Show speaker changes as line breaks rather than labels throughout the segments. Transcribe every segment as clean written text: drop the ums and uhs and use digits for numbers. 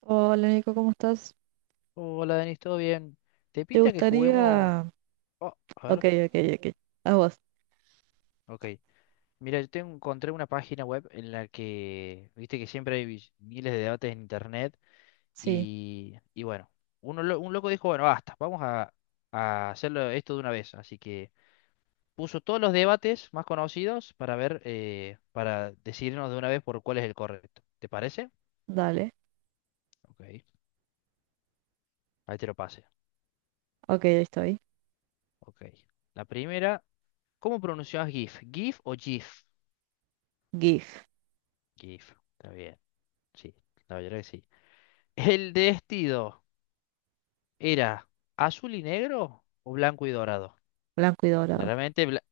Hola Nico, ¿cómo estás?
Hola, Denis, ¿todo bien? ¿Te
¿Te
pinta que juguemos?
gustaría?
Oh, a
Ok,
ver,
ok, ok. A vos.
ok. Mira, yo tengo, encontré una página web en la que, viste que siempre hay miles de debates en internet
Sí,
y bueno, un loco dijo, bueno, basta, vamos a, hacerlo esto de una vez. Así que puso todos los debates más conocidos para ver, para decidirnos de una vez por cuál es el correcto. ¿Te parece?
dale.
Ok, ahí te lo pasé.
Ok, ahí estoy.
Ok. La primera, ¿cómo pronunciás GIF? ¿GIF o GIF?
GIF.
GIF, está bien. Sí, la verdad que sí. ¿El vestido era azul y negro o blanco y dorado?
Blanco y dorado.
Claramente,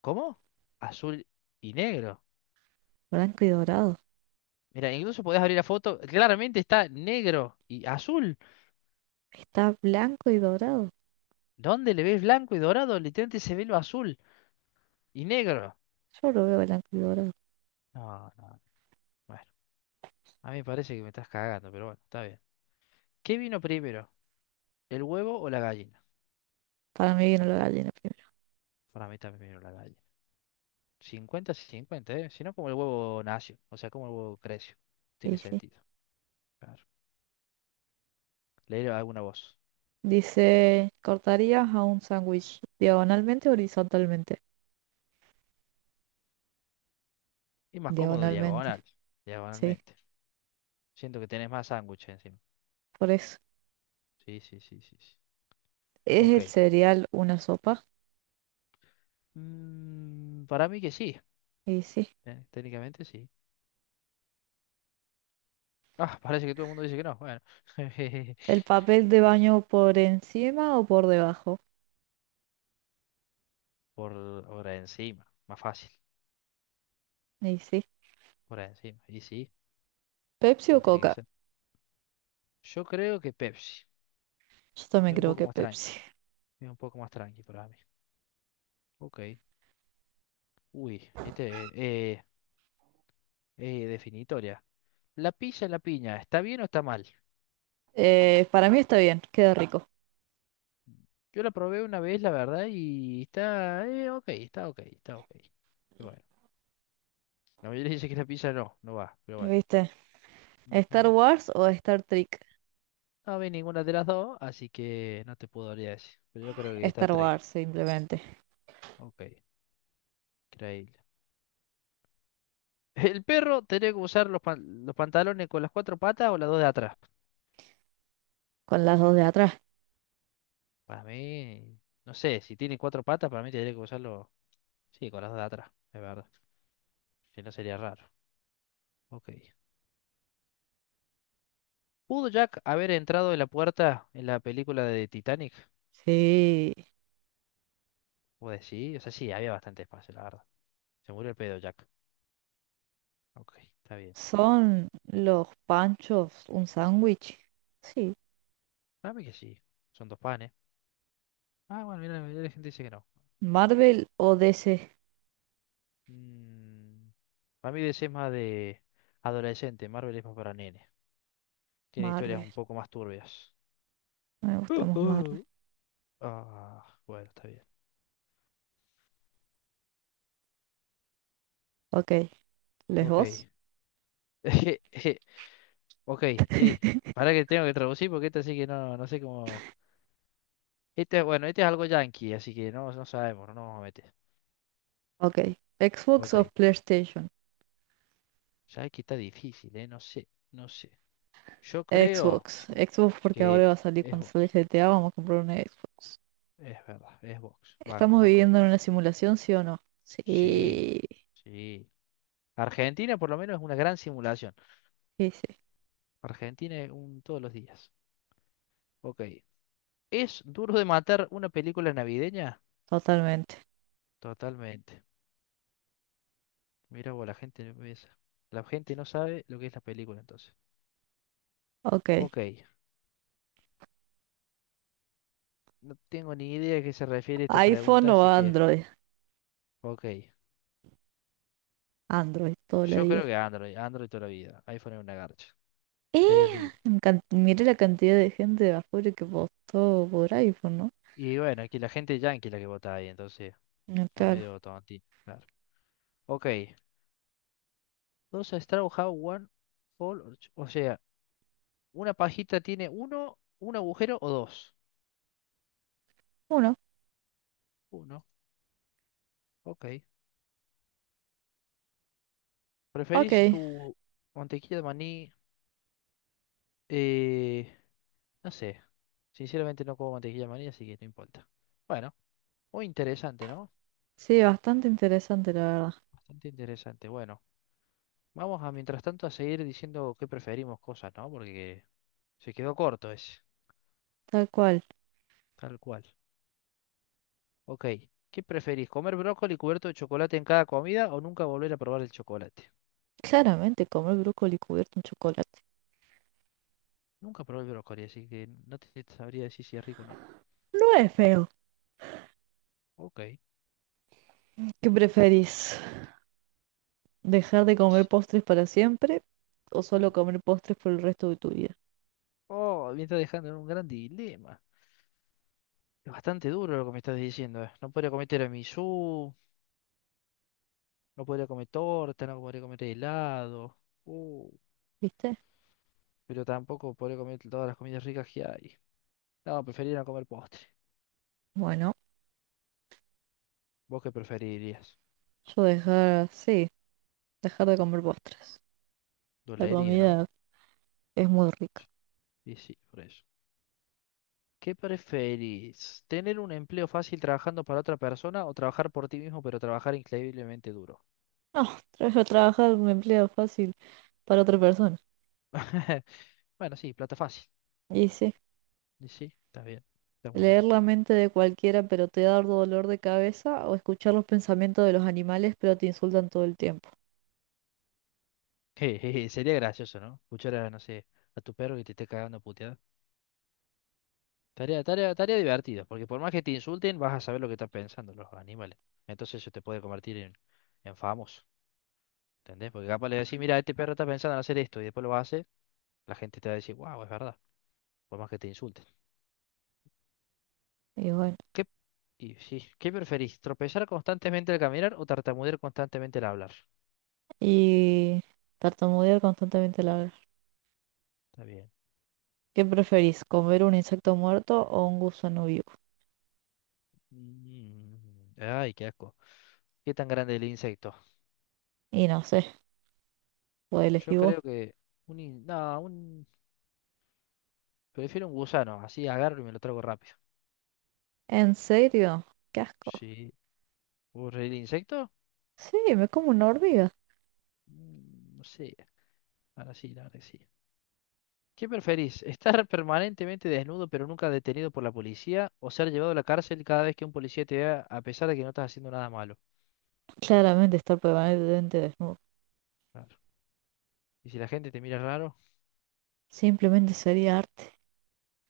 ¿cómo? Azul y negro.
Blanco y dorado.
Mira, incluso podés abrir la foto. Claramente está negro y azul.
Está blanco y dorado.
¿Dónde le ves blanco y dorado? Literalmente se ve lo azul y negro.
Yo lo veo blanco y dorado.
No, no, bueno. A mí me parece que me estás cagando, pero bueno, está bien. ¿Qué vino primero? ¿El huevo o la gallina?
Para mí vino la gallina primero.
Para mí también vino la gallina. 50, 50, ¿eh? Si no, como el huevo nació. O sea, como el huevo creció. Tiene
Y sí.
sentido. Claro. Leer alguna voz.
Dice, ¿cortarías a un sándwich diagonalmente o horizontalmente?
Y más cómodo
Diagonalmente.
diagonal,
Sí,
diagonalmente. Siento que tenés más sándwich encima.
por eso.
Sí, sí, sí, sí, sí.
¿Es
Ok.
el cereal una sopa?
Mm, para mí que sí,
Y sí.
técnicamente sí. Ah, parece que todo el mundo dice que no. Bueno,
¿El papel de baño por encima o por debajo?
por hora encima, más fácil.
Y sí.
Por encima. Y sí,
¿Pepsi o
como tiene que
Coca?
ser. Yo creo que Pepsi.
Yo también
Es un
creo
poco
que
más tranqui.
Pepsi.
Es un poco más tranqui para mí. Ok. Uy, definitoria. ¿La pizza en la piña está bien o está mal?
Para mí está bien, queda rico.
Yo la probé una vez, la verdad, y está ok, está ok, está ok. Y bueno, la mayoría dice que la pizza no, no va, pero bueno.
¿Viste? ¿Star
Ujú.
Wars o Star Trek?
No vi ninguna de las dos, así que no te podría decir. Pero yo creo que está
Star
tres.
Wars, simplemente.
Ok, increíble. ¿El perro tiene que usar los pantalones con las cuatro patas o las dos de atrás?
Con las dos de atrás.
Para mí, no sé, si tiene cuatro patas, para mí tendría que usarlo, sí, con las dos de atrás, es verdad. Si no sería raro. Ok. ¿Pudo Jack haber entrado en la puerta en la película de Titanic?
Sí.
Pues sí, o sea, sí, había bastante espacio, la verdad. Se murió el pedo, Jack. Ok, está bien.
¿Son los panchos un sándwich? Sí.
Para mí que sí. Son dos panes. Ah, bueno, mira, la mayoría de la gente dice que no.
¿Marvel o DC?
Mm, para mí DC es más de adolescente, Marvel es más para nenes. Tiene historias
Marvel.
un poco más turbias.
Me
Uh,
gustamos Marvel.
uh. Ah, bueno, está bien.
Ok. ¿Les vos?
Ok. Ok, sí. Para que tengo que traducir porque este sí que no, no sé cómo. Este, bueno, este es algo yankee, así que no, no sabemos, no nos vamos a meter.
Ok. ¿Xbox o
Ok.
PlayStation?
Ya que está difícil, ¿eh? No sé, no sé. Yo
Xbox.
creo sí,
Xbox porque ahora
que
va a salir
es
cuando sale
Vox.
GTA, vamos a comprar una Xbox.
Es verdad, es Vox. Banco,
¿Estamos
banco lo
viviendo
que
en una
es.
simulación, sí o no?
Sí,
Sí.
sí. Argentina por lo menos es una gran simulación.
Sí, sí,
Argentina es un todos los días. Ok. ¿Es duro de matar una película navideña?
totalmente.
Totalmente. Mira vos, la gente no piensa. La gente no sabe lo que es la película entonces.
Ok.
Ok. No tengo ni idea a qué se refiere esta
¿iPhone
pregunta,
o
así que...
Android?
Ok.
Android, todo el
Yo
día.
creo que Android, Android toda la vida. iPhone es una garcha.
¡Eh!
Terrible.
En Mire la cantidad de gente de afuera que votó por iPhone, ¿no?
Y bueno, aquí la gente yankee la que vota ahí, entonces
Mm,
son
claro.
medio tontines, claro. Ok, dos Straw Hat, One Hole, or o sea, una pajita tiene uno, un agujero o dos.
Uno.
Uno, ok. ¿Preferís
Ok.
tu mantequilla de maní? Eh, no sé, sinceramente no como mantequilla de maní, así que no importa. Bueno, muy interesante, ¿no?
Sí, bastante interesante, la verdad.
Bastante interesante. Bueno, vamos a mientras tanto a seguir diciendo qué preferimos cosas, ¿no? Porque se quedó corto ese,
Tal cual.
tal cual. Ok, ¿qué preferís? ¿Comer brócoli cubierto de chocolate en cada comida o nunca volver a probar el chocolate?
Claramente comer brócoli cubierto en chocolate.
Nunca probé el brócoli, así que no te sabría decir si es rico o no.
No es feo.
Ok.
¿Qué preferís? ¿Dejar de
Sí,
comer postres para siempre o solo
no.
comer postres por el resto de tu vida?
Oh, me está dejando en un gran dilema. Es bastante duro lo que me estás diciendo, eh. No podría comer tiramisú, no podría comer torta, no podría comer helado. Uh,
¿Viste?
pero tampoco podría comer todas las comidas ricas que hay. No, preferiría no comer postre.
Bueno,
¿Vos qué preferirías?
yo dejar, sí, dejar de comer postres. La
Dolería, ¿no?
comida es muy rica.
Y sí, por eso. ¿Qué preferís? ¿Tener un empleo fácil trabajando para otra persona o trabajar por ti mismo pero trabajar increíblemente duro?
No, trabajar un empleo fácil para otra persona.
Bueno, sí, plata fácil.
Y sí,
Y sí, está bien, está muy bien.
leer la mente de cualquiera pero te da dolor de cabeza o escuchar los pensamientos de los animales pero te insultan todo el tiempo.
Jejeje, sería gracioso, ¿no? Escuchar a, no sé, a tu perro que te esté cagando a puteada. Tarea, tarea, tarea divertida, porque por más que te insulten, vas a saber lo que están pensando los animales. Entonces eso te puede convertir en, famoso, ¿entendés? Porque capaz le decís, mira, este perro está pensando en hacer esto y después lo hace, la gente te va a decir, wow, es verdad, por más que te insulten.
Y bueno,
¿Qué, y sí, ¿qué preferís? ¿Tropezar constantemente al caminar o tartamudear constantemente al hablar?
y tartamudear constantemente la verdad.
Está bien.
¿Qué preferís, comer un insecto muerto o un gusano vivo?
Ay, qué asco. ¿Qué tan grande es el insecto?
Y no sé, puedo
Yo
elegir vos.
creo que no, un prefiero un gusano, así agarro y me lo trago rápido.
¿En serio? ¡Qué asco!
Sí. ¿Vos el insecto?
Sí, me como una hormiga.
No sé, ahora sí, la verdad que sí. ¿Qué preferís? ¿Estar permanentemente desnudo pero nunca detenido por la policía o ser llevado a la cárcel cada vez que un policía te vea a pesar de que no estás haciendo nada malo?
Claramente estar permanentemente desnudo.
Claro. Y si la gente te mira raro,
Simplemente sería arte.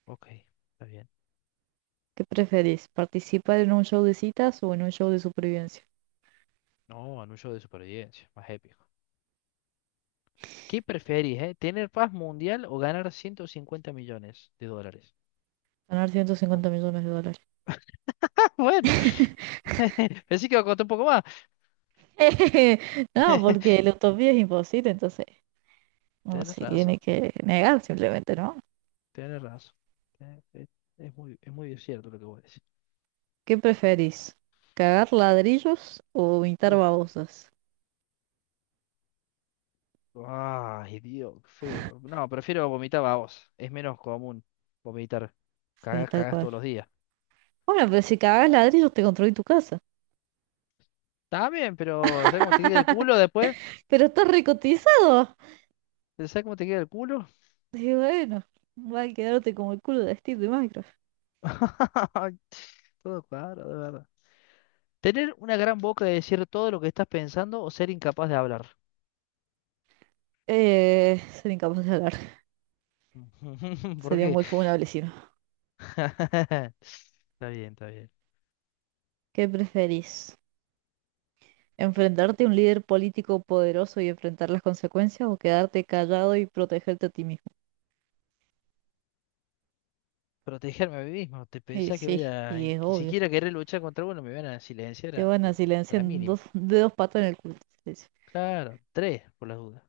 ok, está bien.
¿Qué preferís? ¿Participar en un show de citas o en un show de supervivencia?
No, anuncio de supervivencia, más épico. ¿Qué preferís, eh? ¿Tener paz mundial o ganar 150 millones de dólares?
Ganar
Oh,
150 millones de dólares.
bueno, pensé que iba a costar un poco más.
No, porque la utopía es imposible, entonces uno
Tienes
se
razón,
tiene que negar simplemente, ¿no?
tienes razón. Eh, eh, es muy cierto lo que vos decís.
¿Qué preferís? ¿Cagar ladrillos o pintar
Uf,
babosas?
ay, Dios, qué feo. No, prefiero vomitar babos. Es menos común vomitar.
Sí,
Cagás,
tal
cagás
cual.
todos los días.
Bueno, pero si cagas ladrillos te construí tu casa.
Está bien, pero ¿sabes cómo te queda el culo después?
Pero está recotizado.
¿Sabes cómo te queda el culo?
Y bueno, va a quedarte como el culo de Steve de Minecraft.
Todo claro, de verdad. Tener una gran boca de decir todo lo que estás pensando o ser incapaz de hablar.
Sería incapaz de hablar.
¿Por
Sería
qué?
muy funable si no.
Está bien, está bien.
¿Qué preferís? ¿Enfrentarte a un líder político poderoso y enfrentar las consecuencias o quedarte callado y protegerte a ti mismo?
Protegerme a mí mismo. ¿Te
Y
pensás que
sí,
voy a,
y
y
es obvio.
siquiera querer luchar contra uno, me van a silenciar
Te van a
a
silenciar
la
en
mínima?
de dos patas en el culo. Te silencio.
Claro, tres, por las dudas.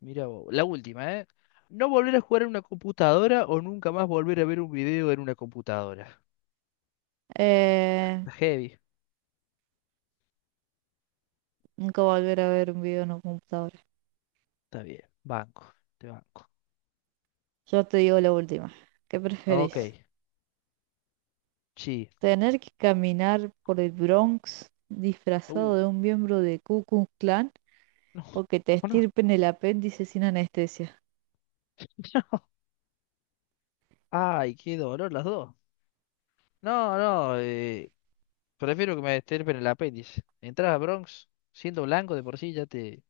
Mira vos. La última, ¿eh? No volver a jugar en una computadora o nunca más volver a ver un video en una computadora.
Eh,
Está heavy.
Nunca volver a ver un video en un computador.
Está bien. Banco. Te banco.
Yo te digo la última. ¿Qué preferís?
Ok. Sí.
¿Tener que caminar por el Bronx disfrazado
Uh.
de un miembro de Ku Klux Klan
No,
o que te
o no.
estirpen el apéndice sin anestesia?
Ay, qué dolor las dos. No, no, prefiero que me estirpen el apéndice. Entrar a Bronx siendo blanco de por sí ya te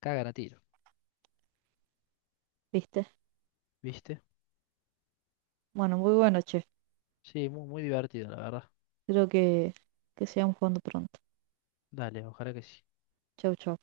cagan a tiro,
¿Viste?
¿viste?
Bueno, muy bueno, che.
Sí, muy, muy divertido, la verdad.
Creo que sigamos jugando pronto.
Dale, ojalá que sí.
Chau, chau.